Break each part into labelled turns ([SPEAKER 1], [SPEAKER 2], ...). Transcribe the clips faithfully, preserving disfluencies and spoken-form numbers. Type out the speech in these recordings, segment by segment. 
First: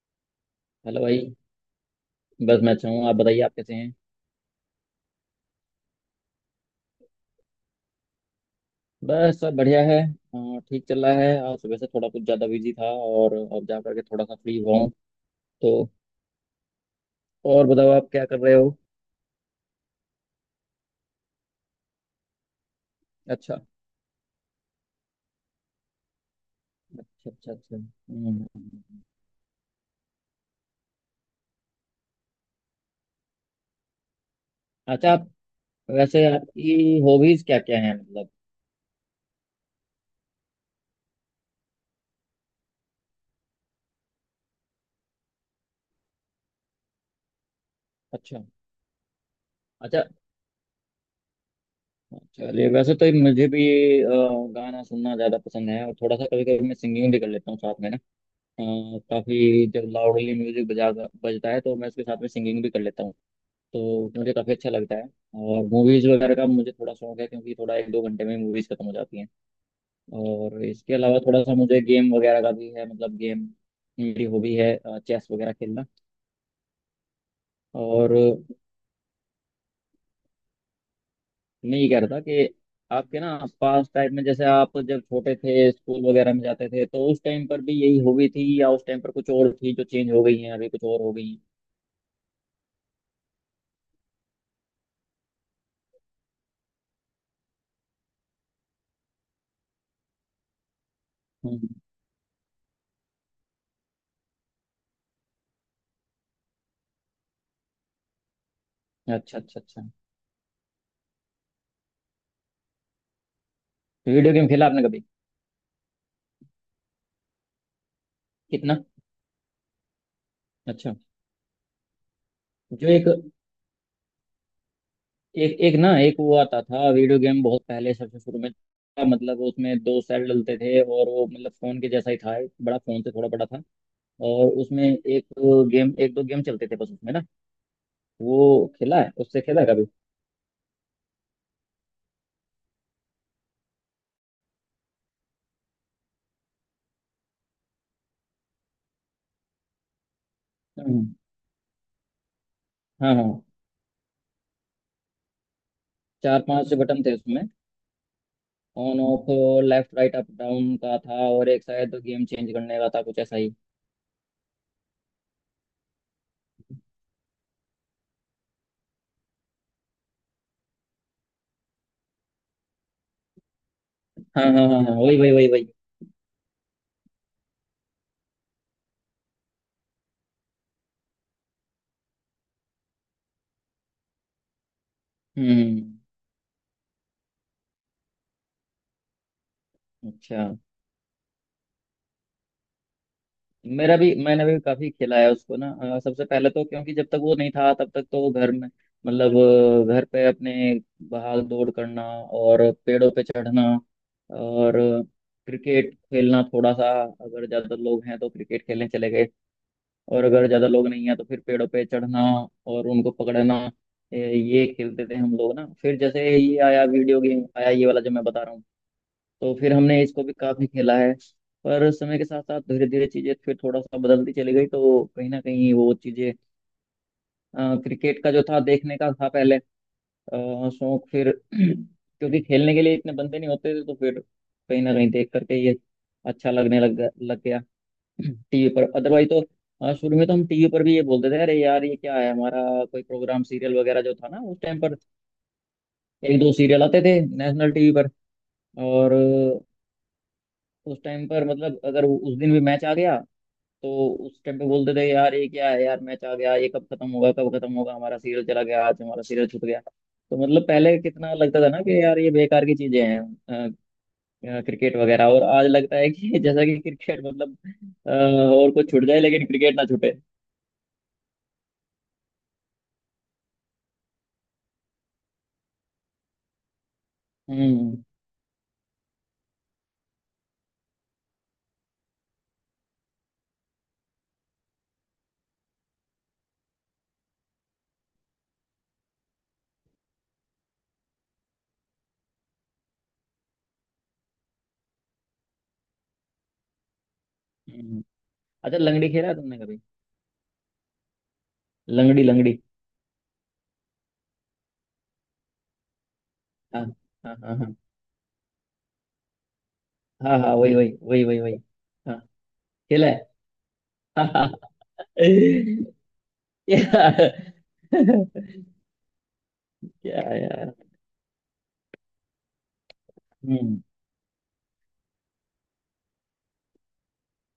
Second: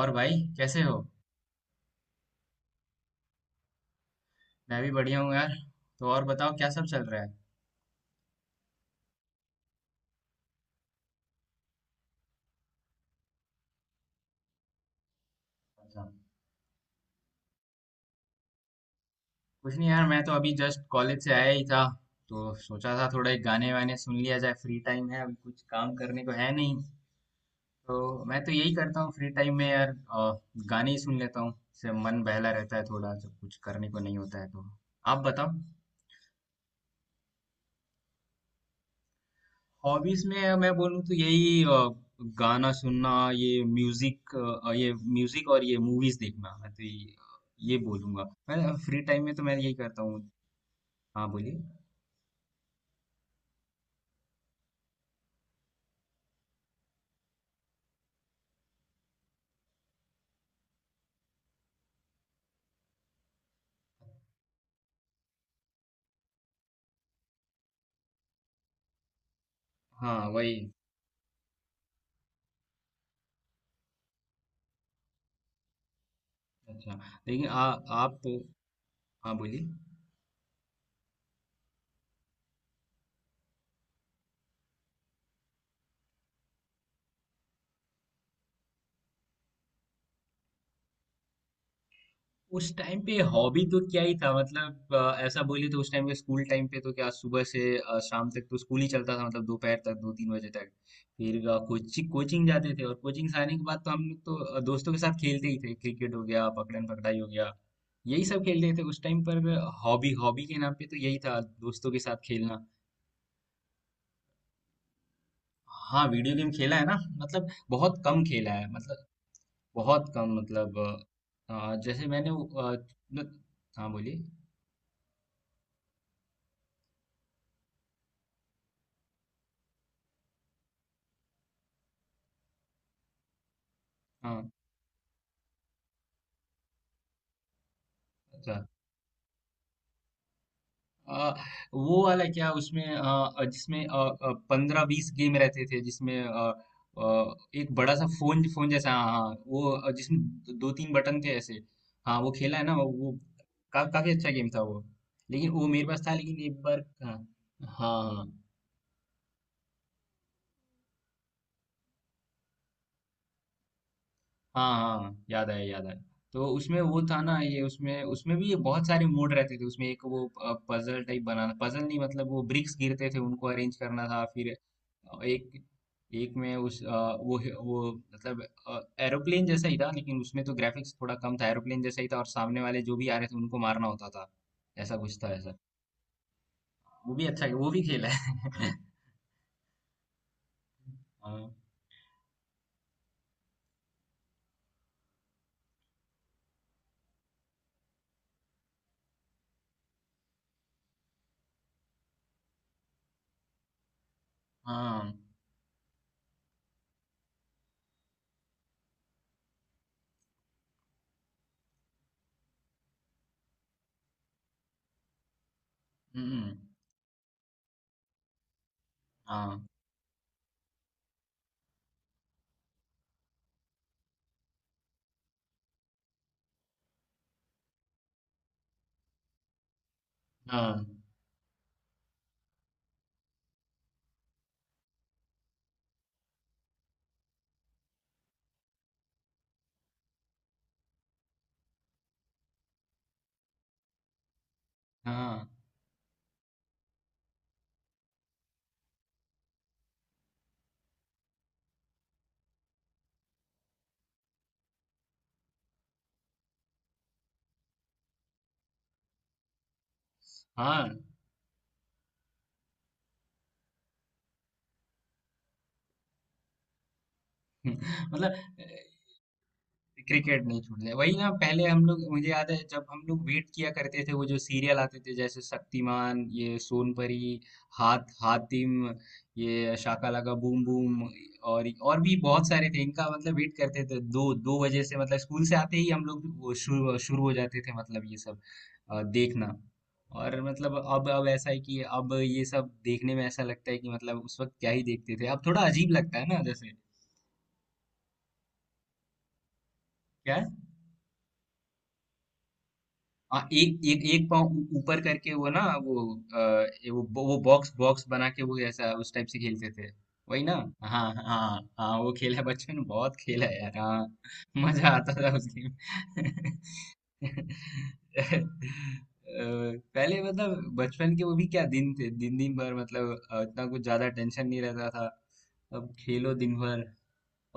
[SPEAKER 1] और भाई कैसे हो।
[SPEAKER 2] हेलो भाई। बस मैं अच्छा हूँ। आप बताइए आप कैसे हैं।
[SPEAKER 1] मैं भी बढ़िया हूँ यार। तो और बताओ क्या सब चल रहा है।
[SPEAKER 2] बस सब बढ़िया है। अ, ठीक चल रहा है। आज सुबह से थोड़ा कुछ ज़्यादा बिजी था और अब जा करके थोड़ा सा फ्री हुआ हूँ। तो
[SPEAKER 1] अच्छा।
[SPEAKER 2] और बताओ आप क्या कर रहे हो।
[SPEAKER 1] कुछ नहीं यार, मैं तो अभी जस्ट कॉलेज से आया ही था। तो सोचा था थोड़े
[SPEAKER 2] अच्छा
[SPEAKER 1] गाने वाने सुन लिया जाए, फ्री टाइम है अभी, कुछ काम करने को है नहीं।
[SPEAKER 2] अच्छा अच्छा। अच्छा।
[SPEAKER 1] तो मैं
[SPEAKER 2] हम्म।
[SPEAKER 1] तो यही करता हूँ फ्री टाइम में यार। अ, गाने ही सुन लेता हूँ, इससे मन बहला रहता है थोड़ा जब कुछ करने को नहीं होता है तो।
[SPEAKER 2] अच्छा।
[SPEAKER 1] आप
[SPEAKER 2] आप
[SPEAKER 1] बताओ।
[SPEAKER 2] वैसे आपकी हॉबीज़ क्या क्या हैं मतलब।
[SPEAKER 1] हॉबीज में मैं बोलूँ तो यही, अ, गाना सुनना, ये म्यूजिक, अ, ये म्यूजिक और ये मूवीज देखना। मैं तो ये, ये बोलूंगा,
[SPEAKER 2] अच्छा।
[SPEAKER 1] मैं फ्री टाइम में तो मैं यही करता
[SPEAKER 2] अच्छा।
[SPEAKER 1] हूँ। हाँ बोलिए।
[SPEAKER 2] चलिए वैसे तो मुझे भी अ, गाना सुनना ज़्यादा पसंद है और थोड़ा सा कभी कभी मैं सिंगिंग भी कर लेता हूँ साथ में ना। हाँ, काफी जब लाउडली म्यूजिक बजा बजता है तो मैं उसके साथ में सिंगिंग भी कर लेता हूँ। तो मुझे काफी अच्छा लगता है। और मूवीज वगैरह का मुझे थोड़ा शौक है क्योंकि थोड़ा एक दो घंटे में मूवीज खत्म हो जाती हैं।
[SPEAKER 1] हाँ वही।
[SPEAKER 2] और इसके अलावा थोड़ा सा मुझे गेम वगैरह का भी है। मतलब गेम मेरी हॉबी है। चेस वगैरह खेलना।
[SPEAKER 1] अच्छा, लेकिन आ,
[SPEAKER 2] और
[SPEAKER 1] आप। हाँ बोलिए।
[SPEAKER 2] मैं ये कह रहा था कि आपके ना पास टाइम में जैसे आप जब छोटे थे स्कूल वगैरह में जाते थे तो उस टाइम पर भी यही हॉबी थी या उस टाइम पर कुछ और थी जो चेंज हो गई है अभी कुछ और हो गई है।
[SPEAKER 1] उस टाइम पे हॉबी तो क्या ही था मतलब, अ, ऐसा बोलिए तो उस टाइम पे स्कूल टाइम पे तो क्या सुबह से अ, शाम तक तो स्कूल ही चलता था, मतलब दोपहर तक दो तीन बजे तक। फिर अ,
[SPEAKER 2] हम्म।
[SPEAKER 1] कोचिंग कोचिंग जाते थे और कोचिंग से आने के बाद तो हम लोग तो अ, दोस्तों के साथ खेलते ही थे, क्रिकेट हो गया, पकड़न पकड़ाई हो गया। यही सब खेलते थे उस टाइम
[SPEAKER 2] अच्छा
[SPEAKER 1] पर।
[SPEAKER 2] अच्छा अच्छा।
[SPEAKER 1] हॉबी हॉबी के नाम पे तो यही था, दोस्तों के साथ खेलना।
[SPEAKER 2] वीडियो गेम खेला आपने कभी।
[SPEAKER 1] हाँ, वीडियो गेम खेला है ना। मतलब बहुत कम खेला है
[SPEAKER 2] कितना।
[SPEAKER 1] मतलब। बहुत कम मतलब।
[SPEAKER 2] अच्छा।
[SPEAKER 1] अ, अ, जैसे मैंने वो, अ,
[SPEAKER 2] जो एक
[SPEAKER 1] मतलब- हाँ बोलिए।
[SPEAKER 2] एक एक ना एक वो आता था वीडियो गेम बहुत पहले सबसे शुरू में था, मतलब उसमें दो सेल डलते थे और वो मतलब फोन के जैसा ही था एक बड़ा फोन से थोड़ा बड़ा था। और
[SPEAKER 1] हाँ।
[SPEAKER 2] उसमें एक गेम एक दो गेम चलते थे बस उसमें ना। वो
[SPEAKER 1] अच्छा।
[SPEAKER 2] खेला है। उससे खेला है कभी।
[SPEAKER 1] अ, वो वाला क्या, उसमें अ, अ, जिसमें पंद्रह बीस गेम रहते थे, जिसमें अ, अ, एक बड़ा सा फोन फोन जैसा, हाँ हाँ, वो अ, जिसमें दो तीन
[SPEAKER 2] हम्म।
[SPEAKER 1] बटन थे ऐसे। हाँ वो खेला है ना वो,
[SPEAKER 2] हाँ हाँ।
[SPEAKER 1] का, काफी अच्छा गेम था वो। लेकिन वो मेरे पास था, लेकिन
[SPEAKER 2] चार
[SPEAKER 1] एक
[SPEAKER 2] पांच
[SPEAKER 1] बार।
[SPEAKER 2] बटन थे
[SPEAKER 1] हाँ।
[SPEAKER 2] उसमें।
[SPEAKER 1] हाँ हाँ।
[SPEAKER 2] On off left right up down का था और एक शायद गेम चेंज करने का था कुछ ऐसा ही।
[SPEAKER 1] हाँ हाँ, याद आया याद आया। तो उसमें वो था ना, ये उसमें उसमें भी ये बहुत सारे मोड रहते थे, उसमें एक वो पजल टाइप बनाना, पजल नहीं मतलब वो ब्रिक्स गिरते थे उनको अरेंज करना था।
[SPEAKER 2] हाँ
[SPEAKER 1] फिर
[SPEAKER 2] हाँ हाँ हाँ वही वही वही
[SPEAKER 1] एक
[SPEAKER 2] वही।
[SPEAKER 1] एक में उस अ, वो वो मतलब एरोप्लेन जैसा ही था, लेकिन उसमें तो ग्राफिक्स थोड़ा कम था, एरोप्लेन जैसा ही था और सामने वाले जो भी आ रहे थे उनको मारना होता था। ऐसा कुछ था ऐसा।
[SPEAKER 2] हम्म।
[SPEAKER 1] वो भी अच्छा, वो भी खेल है।
[SPEAKER 2] अच्छा।
[SPEAKER 1] हाँ
[SPEAKER 2] मेरा भी मैंने भी काफी खिलाया उसको ना। अ, सबसे पहले तो क्योंकि जब तक वो नहीं था तब तक तो वो घर में मतलब अ, घर पे अपने भाग दौड़ करना और पेड़ों पे चढ़ना। और
[SPEAKER 1] हाँ।
[SPEAKER 2] क्रिकेट खेलना। थोड़ा सा अगर ज्यादा लोग हैं तो क्रिकेट खेलने चले गए और अगर ज्यादा लोग नहीं है तो फिर पेड़ों पे चढ़ना और उनको पकड़ना। ए, ये खेलते थे हम लोग ना। फिर जैसे
[SPEAKER 1] हम्म।
[SPEAKER 2] ये आया वीडियो गेम आया ये वाला जो मैं बता रहा हूँ। तो
[SPEAKER 1] हाँ
[SPEAKER 2] फिर हमने इसको भी काफी खेला है। पर समय के साथ साथ धीरे धीरे चीजें फिर थोड़ा सा बदलती चली गई तो कहीं ना कहीं वो चीजें अ, क्रिकेट का जो था देखने का था पहले अ,
[SPEAKER 1] हाँ
[SPEAKER 2] शौक फिर क्योंकि खेलने के लिए इतने बंदे नहीं होते थे तो फिर कहीं ना कहीं देख करके ये अच्छा लगने लग गया लग गया। टीवी पर अदरवाइज तो अ, शुरू में तो हम टीवी पर भी ये बोलते थे अरे यार ये क्या है हमारा कोई प्रोग्राम सीरियल वगैरह जो था ना उस टाइम पर।
[SPEAKER 1] हाँ
[SPEAKER 2] एक दो सीरियल आते थे नेशनल टीवी पर। और अ, उस टाइम पर मतलब अगर उस दिन भी मैच आ गया तो उस टाइम पे बोलते थे यार ये क्या है यार मैच आ गया ये कब खत्म होगा कब खत्म होगा हमारा सीरियल चला गया आज हमारा सीरियल छूट गया। तो मतलब
[SPEAKER 1] हाँ।
[SPEAKER 2] पहले कितना लगता था ना कि यार ये बेकार की चीजें हैं क्रिकेट वगैरह और आज लगता है कि जैसा कि क्रिकेट मतलब अ,
[SPEAKER 1] मतलब अ,
[SPEAKER 2] और कुछ छूट जाए लेकिन क्रिकेट ना छूटे।
[SPEAKER 1] क्रिकेट नहीं छूट रहा वही ना। पहले हम लोग, मुझे याद है जब हम लोग वेट किया करते थे वो जो सीरियल आते थे, जैसे शक्तिमान, ये सोनपरी,
[SPEAKER 2] हम्म।
[SPEAKER 1] हाथ हातिम, ये शाका लाका बूम बूम और और भी बहुत सारे थे इनका, मतलब वेट करते थे दो दो बजे से, मतलब स्कूल से आते ही हम लोग वो शुरू शुरू हो जाते थे मतलब ये सब अ, देखना। और मतलब अब अब ऐसा है कि अब ये सब देखने में ऐसा लगता है कि मतलब उस वक्त क्या ही देखते थे, अब थोड़ा अजीब लगता है ना जैसे।
[SPEAKER 2] हम्म। अच्छा। लंगड़ी खेला है तुमने कभी।
[SPEAKER 1] क्या?
[SPEAKER 2] लंगड़ी लंगड़ी।
[SPEAKER 1] हाँ, एक एक एक पाँव ऊ- ऊपर करके वो ना वो। अ,
[SPEAKER 2] हाँ
[SPEAKER 1] ये वो
[SPEAKER 2] हाँ
[SPEAKER 1] वो
[SPEAKER 2] हाँ
[SPEAKER 1] बॉक्स
[SPEAKER 2] हाँ
[SPEAKER 1] बॉक्स बना के वो ऐसा उस टाइप से खेलते थे।
[SPEAKER 2] हाँ
[SPEAKER 1] वही ना।
[SPEAKER 2] हाँ वही वही
[SPEAKER 1] हाँ
[SPEAKER 2] वही वही वही।
[SPEAKER 1] हाँ हाँ, वो
[SPEAKER 2] हाँ।
[SPEAKER 1] खेला है बचपन में,
[SPEAKER 2] खेला है।
[SPEAKER 1] बहुत खेला है यार, हाँ।
[SPEAKER 2] हाँ हाँ।
[SPEAKER 1] मजा आता था उस गेम।
[SPEAKER 2] क्या। क्या
[SPEAKER 1] पहले मतलब
[SPEAKER 2] यार।
[SPEAKER 1] बचपन के वो भी क्या दिन थे, दिन दिन भर मतलब अ, इतना
[SPEAKER 2] हम्म।
[SPEAKER 1] कुछ ज्यादा टेंशन नहीं रहता था। अब खेलो दिन भर।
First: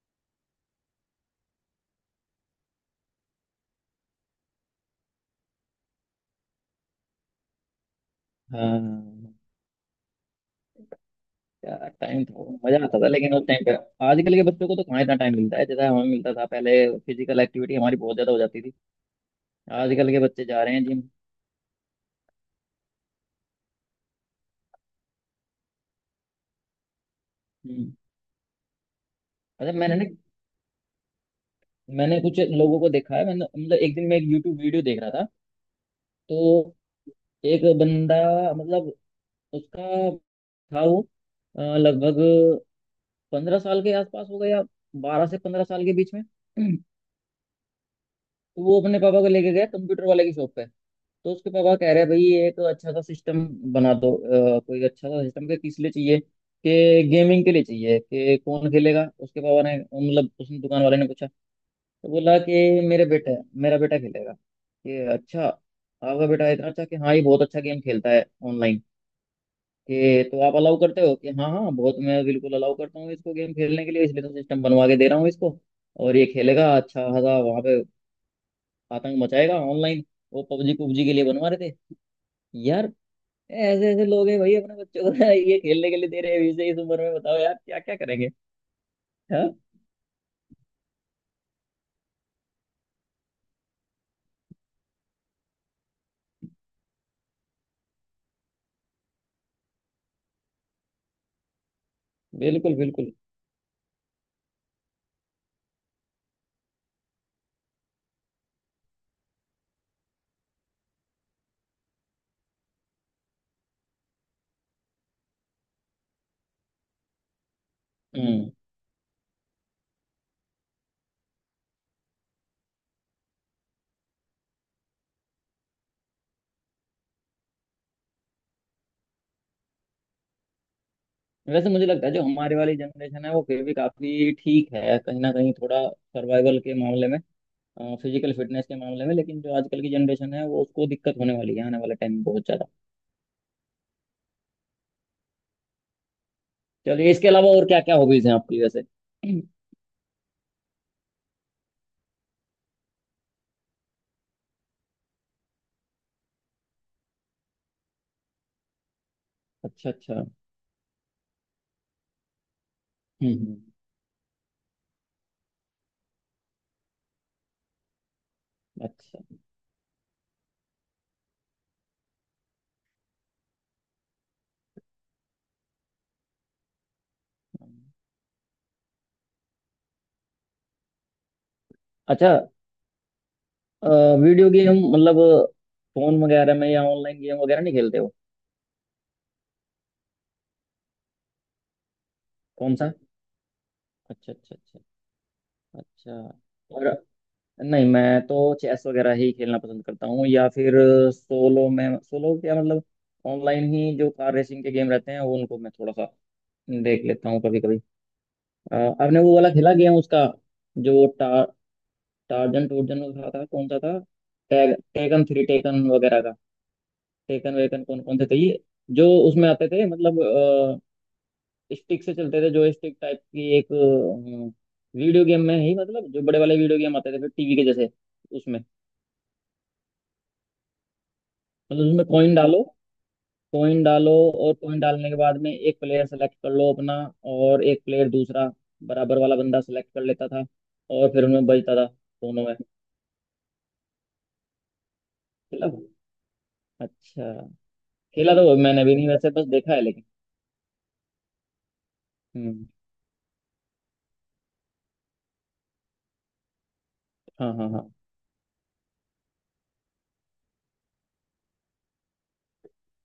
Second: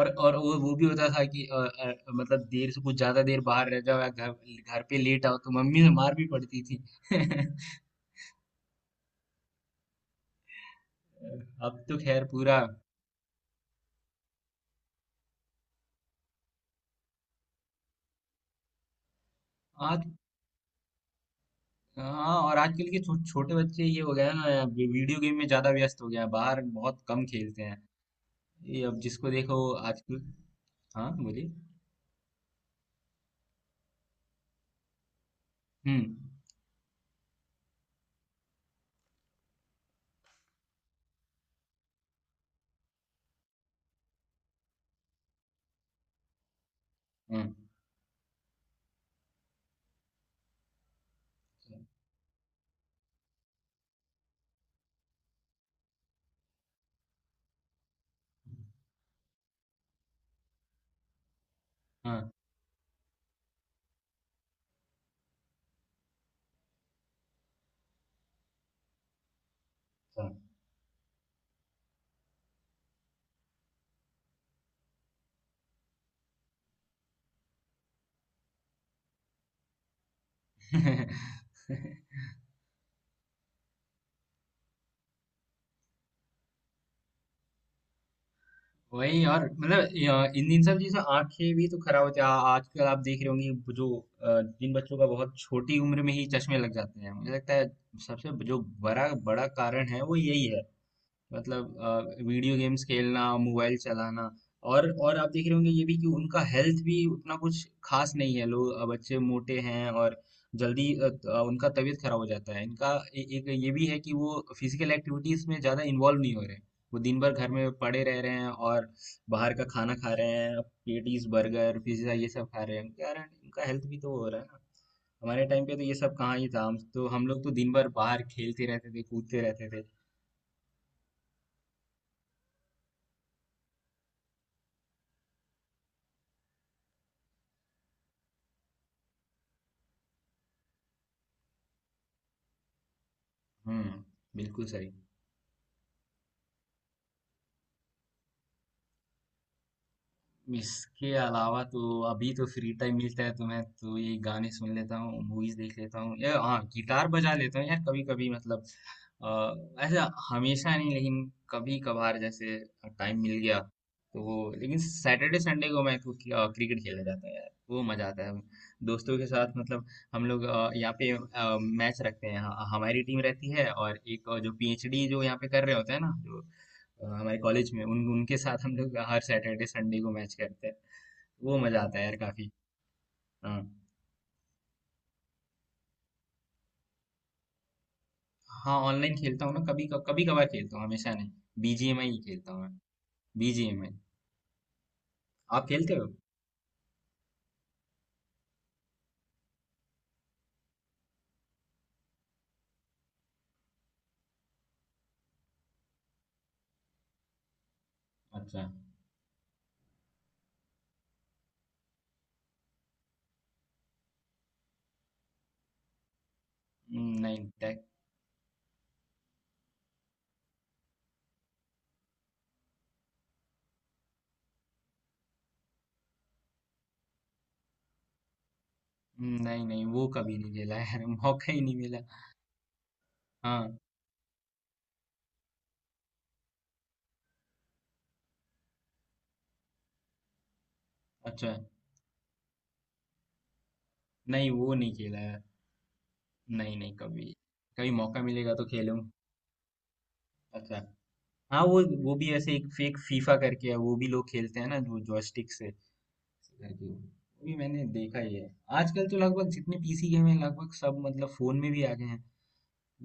[SPEAKER 1] और और वो वो भी होता था कि अ, अ, मतलब देर से कुछ ज्यादा देर बाहर रह जाओ, या घर घर पे लेट आओ तो मम्मी से मार भी पड़ती थी।
[SPEAKER 2] हाँ
[SPEAKER 1] अब
[SPEAKER 2] यार
[SPEAKER 1] तो खैर
[SPEAKER 2] टाइम तो
[SPEAKER 1] पूरा
[SPEAKER 2] मजा आता था लेकिन उस टाइम पे आजकल के बच्चों को तो कहाँ इतना टाइम मिलता है जैसा हमें मिलता था पहले। फिजिकल एक्टिविटी हमारी बहुत ज्यादा हो जाती थी।
[SPEAKER 1] आज।
[SPEAKER 2] आजकल के बच्चे जा रहे हैं जिम।
[SPEAKER 1] हाँ और आजकल के छो, छोटे बच्चे ये हो गया है ना, वी- वीडियो गेम में ज्यादा व्यस्त हो गया है, बाहर बहुत कम खेलते हैं।
[SPEAKER 2] हम्म।
[SPEAKER 1] ये अब जिसको देखो
[SPEAKER 2] अच्छा। मैंने ना
[SPEAKER 1] आजकल। हाँ बोलिए।
[SPEAKER 2] मैंने कुछ लोगों को देखा है। मैंने मतलब एक दिन मैं एक यूट्यूब वीडियो देख रहा था।
[SPEAKER 1] हम्म
[SPEAKER 2] तो एक बंदा मतलब उसका था वो अ, लगभग पंद्रह साल के आसपास होगा या बारह से पंद्रह साल के बीच में।
[SPEAKER 1] हम्म।
[SPEAKER 2] तो वो अपने पापा को लेके गया कंप्यूटर वाले की शॉप पे। तो उसके पापा कह रहे हैं भाई ये एक अच्छा सा सिस्टम बना दो। अ, कोई अच्छा सा सिस्टम के किस लिए चाहिए। कि गेमिंग के लिए चाहिए। कि कौन खेलेगा उसके पापा ने मतलब उसने दुकान वाले ने पूछा। तो
[SPEAKER 1] हाँ
[SPEAKER 2] बोला कि मेरे बेटा मेरा बेटा खेलेगा। कि अच्छा आपका बेटा इतना अच्छा। कि हाँ ये बहुत अच्छा गेम खेलता है ऑनलाइन। कि तो
[SPEAKER 1] हाँ।
[SPEAKER 2] आप अलाउ करते हो। कि हाँ हाँ बहुत मैं बिल्कुल अलाउ करता हूँ इसको गेम खेलने के लिए इसलिए तो सिस्टम बनवा के दे रहा हूँ इसको। और ये खेलेगा अच्छा खासा वहाँ पे आतंक मचाएगा ऑनलाइन। वो पबजी पबजी के लिए बनवा रहे थे यार। ऐसे ऐसे लोग हैं भाई अपने बच्चों को ये खेलने के लिए दे रहे हैं अभी से इस उम्र में बताओ यार क्या क्या करेंगे।
[SPEAKER 1] वही यार
[SPEAKER 2] हाँ
[SPEAKER 1] मतलब, या- इन इन सब चीजों से आंखें भी तो खराब होती है, आ- आजकल आप देख रहे होंगे वो जो अ, जिन बच्चों का बहुत छोटी उम्र में ही चश्मे लग जाते हैं, मुझे लगता है सबसे जो बड़ा बड़ा कारण है वो यही है। मतलब अ, वीडियो
[SPEAKER 2] बिल्कुल
[SPEAKER 1] गेम्स
[SPEAKER 2] बिल्कुल।
[SPEAKER 1] खेलना, मोबाइल चलाना। और और आप देख रहे होंगे ये भी कि उनका हेल्थ भी उतना कुछ खास नहीं है, लोग अ, बच्चे मोटे हैं, और जल्दी अ, त- अ, उनका तबीयत खराब हो जाता है इनका। ए, एक ये भी है कि वो फिजिकल एक्टिविटीज में ज्यादा इन्वॉल्व नहीं हो रहे हैं, वो दिन भर घर में पड़े रह रहे हैं,
[SPEAKER 2] हम्म।
[SPEAKER 1] और बाहर का खाना खा रहे हैं, पेटीज, बर्गर, पिज्जा, ये सब खा रहे हैं, उनके कारण उनका हेल्थ भी तो हो रहा है ना। हमारे टाइम पे तो ये सब कहाँ ही था, हम तो हम लोग तो दिन भर बाहर खेलते रहते थे, कूदते रहते थे।
[SPEAKER 2] वैसे मुझे लगता है जो हमारे वाली जनरेशन है वो फिर भी काफी ठीक है कहीं ना कहीं थोड़ा सर्वाइवल के मामले में फिजिकल फिटनेस के मामले में। लेकिन जो आजकल की जनरेशन है वो उसको दिक्कत होने वाली है आने वाले टाइम में बहुत ज्यादा।
[SPEAKER 1] हम्म। बिल्कुल सही।
[SPEAKER 2] चलिए इसके अलावा और क्या क्या हॉबीज हैं आपकी वैसे।
[SPEAKER 1] इसके अलावा तो अभी तो फ्री टाइम मिलता है तो मैं तो ये गाने सुन लेता हूँ, मूवीज देख लेता हूँ, या हाँ, गिटार बजा लेता हूँ यार कभी कभी मतलब। अ,
[SPEAKER 2] अच्छा
[SPEAKER 1] ऐसा
[SPEAKER 2] अच्छा।
[SPEAKER 1] हमेशा नहीं, लेकिन कभी कभार जैसे टाइम
[SPEAKER 2] हम्म
[SPEAKER 1] मिल
[SPEAKER 2] हम्म।
[SPEAKER 1] गया तो वो। लेकिन सैटरडे संडे को मैं क्रिक- अ, क्रिकेट खेलने जाता हूँ यार, वो मजा आता है। दोस्तों
[SPEAKER 2] अच्छा
[SPEAKER 1] के साथ मतलब, हम लोग अ, यहाँ पे अ, मैच रखते हैं हाँ, हमारी टीम रहती है और एक अ, जो पी एच डी जो यहाँ पे कर रहे होते हैं ना, जो अ, हमारे कॉलेज में, उन उनके साथ हम लोग हर सैटरडे संडे को मैच करते हैं। वो मजा आता है यार
[SPEAKER 2] अच्छा।
[SPEAKER 1] काफी। हाँ।
[SPEAKER 2] अ, वीडियो गेम मतलब फोन वगैरह में या ऑनलाइन गेम वगैरह नहीं खेलते हो।
[SPEAKER 1] हाँ, ऑनलाइन खेलता हूँ ना, कभी कभी कभार खेलता हूँ, हमेशा नहीं। बी जी एम आई ही खेलता हूँ
[SPEAKER 2] कौन
[SPEAKER 1] मैं।
[SPEAKER 2] सा।
[SPEAKER 1] बी जी एम आई।
[SPEAKER 2] अच्छा अच्छा अच्छा।
[SPEAKER 1] आप खेलते
[SPEAKER 2] अच्छा।
[SPEAKER 1] हो?
[SPEAKER 2] और। नहीं मैं तो चेस वगैरह ही खेलना पसंद करता हूँ या फिर सोलो में। सोलो क्या मतलब ऑनलाइन ही जो कार रेसिंग के गेम रहते हैं वो उनको मैं थोड़ा सा देख लेता हूँ कभी कभी।
[SPEAKER 1] अच्छा।
[SPEAKER 2] आपने वो वाला खेला गेम उसका जो टा, टार्जन टूर्जन का था कौन सा था टैग टेकन थ्री टेकन वगैरह का।
[SPEAKER 1] हम्म, नहीं।
[SPEAKER 2] टेकन
[SPEAKER 1] tag-
[SPEAKER 2] वेकन कौन कौन से थे ये जो उसमें आते थे मतलब स्टिक से चलते थे जो स्टिक टाइप की एक वीडियो गेम में ही मतलब जो बड़े वाले वीडियो गेम आते थे फिर टीवी के जैसे उसमें।
[SPEAKER 1] हम्म, नहीं नहीं, वो कभी नहीं खेला यार, मौका ही नहीं
[SPEAKER 2] मतलब
[SPEAKER 1] मिला।
[SPEAKER 2] उसमें कॉइन डालो
[SPEAKER 1] हाँ।
[SPEAKER 2] कॉइन डालो। और कॉइन डालने के बाद में एक प्लेयर सेलेक्ट कर लो अपना और एक प्लेयर दूसरा बराबर वाला बंदा सेलेक्ट कर लेता था। और फिर उनमें
[SPEAKER 1] अच्छा।
[SPEAKER 2] बजता था दोनों में।
[SPEAKER 1] नहीं, वो नहीं खेला यार।
[SPEAKER 2] खेला।
[SPEAKER 1] नहीं नहीं, कभी
[SPEAKER 2] अच्छा।
[SPEAKER 1] कभी मौका
[SPEAKER 2] खेला
[SPEAKER 1] मिलेगा
[SPEAKER 2] तो
[SPEAKER 1] तो
[SPEAKER 2] मैंने भी
[SPEAKER 1] खेलूं।
[SPEAKER 2] नहीं वैसे बस देखा है लेकिन।
[SPEAKER 1] अच्छा। हाँ, वो वो भी ऐसे एक
[SPEAKER 2] हम्म।
[SPEAKER 1] फेक फीफा करके है, वो भी लोग खेलते हैं ना, जो जॉयस्टिक से। एग्जैक्टली, वो
[SPEAKER 2] हाँ
[SPEAKER 1] भी
[SPEAKER 2] हाँ
[SPEAKER 1] मैंने
[SPEAKER 2] हाँ
[SPEAKER 1] देखा ही है। आजकल तो लगभग जितने पी सी गेम हैं लगभग सब मतलब फोन में भी आ गए हैं।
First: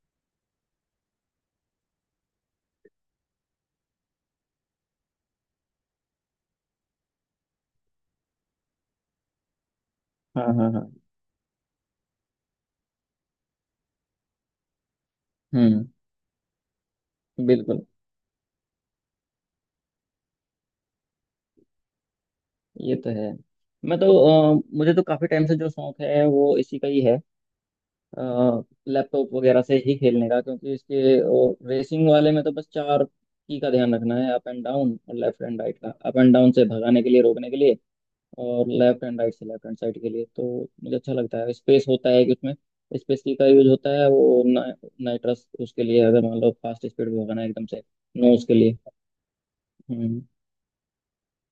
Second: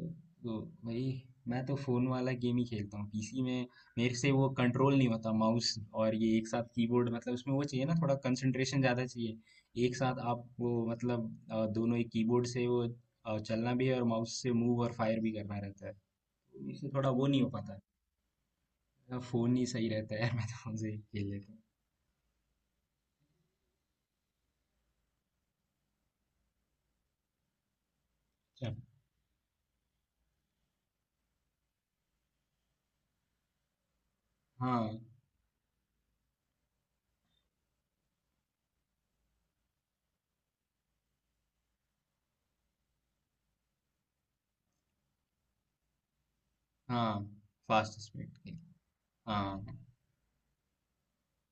[SPEAKER 1] तो तो भाई, मैं तो फोन वाला गेम ही खेलता हूँ। पी सी में मेरे से वो कंट्रोल नहीं होता, माउस और ये एक साथ कीबोर्ड, मतलब उसमें वो चाहिए ना, थोड़ा कंसंट्रेशन ज्यादा चाहिए। एक साथ आप
[SPEAKER 2] हाँ हाँ
[SPEAKER 1] वो
[SPEAKER 2] हाँ।
[SPEAKER 1] मतलब अ, दोनों ही कीबोर्ड से वो अ, चलना भी है और माउस से मूव और फायर भी करना रहता
[SPEAKER 2] हम्म।
[SPEAKER 1] है। तो मेरे से थोड़ा वो नहीं हो पाता।
[SPEAKER 2] बिल्कुल।
[SPEAKER 1] मेरा फोन ही सही रहता है। यार, मैं तो फोन से ही खेल लेता
[SPEAKER 2] ये तो है। मैं तो अ, मुझे तो काफी टाइम से जो शौक है वो इसी का ही है।
[SPEAKER 1] हूँ।
[SPEAKER 2] लैपटॉप वगैरह से ही खेलने का क्योंकि इसके और रेसिंग वाले में तो बस चार की का ध्यान रखना है अप एंड डाउन
[SPEAKER 1] हाँ
[SPEAKER 2] और लेफ्ट एंड राइट का। अप एंड डाउन से भगाने के लिए रोकने के लिए और लेफ्ट एंड राइट से लेफ्ट हैंड साइड के लिए। तो मुझे अच्छा लगता है स्पेस होता है कि उसमें स्पेस की का यूज होता है वो नाइट्रस उसके लिए अगर मान लो फास्ट
[SPEAKER 1] हाँ,
[SPEAKER 2] स्पीड में भगाना है एकदम से।
[SPEAKER 1] Fast
[SPEAKER 2] no
[SPEAKER 1] speed.
[SPEAKER 2] उसके लिए।
[SPEAKER 1] हाँ।
[SPEAKER 2] हम्म।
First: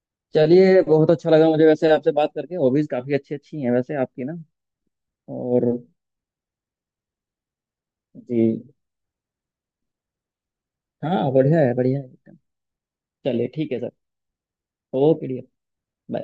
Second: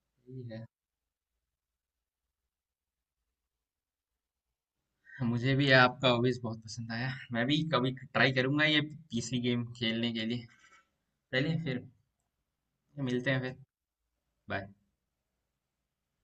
[SPEAKER 1] सही है।
[SPEAKER 2] चलिए बहुत अच्छा लगा मुझे वैसे आपसे बात करके। हॉबीज काफी अच्छी अच्छी हैं वैसे आपकी ना।
[SPEAKER 1] मुझे
[SPEAKER 2] और।
[SPEAKER 1] भी आपका हॉबीज बहुत पसंद आया, मैं भी कभी ट्राई
[SPEAKER 2] जी।
[SPEAKER 1] करूंगा ये पी सी गेम खेलने के लिए।
[SPEAKER 2] हाँ बढ़िया
[SPEAKER 1] चलिए
[SPEAKER 2] है
[SPEAKER 1] फिर,
[SPEAKER 2] बढ़िया है एकदम।
[SPEAKER 1] मिलते हैं
[SPEAKER 2] चलिए
[SPEAKER 1] फिर।
[SPEAKER 2] ठीक है सर।
[SPEAKER 1] बाय।
[SPEAKER 2] Okay dear.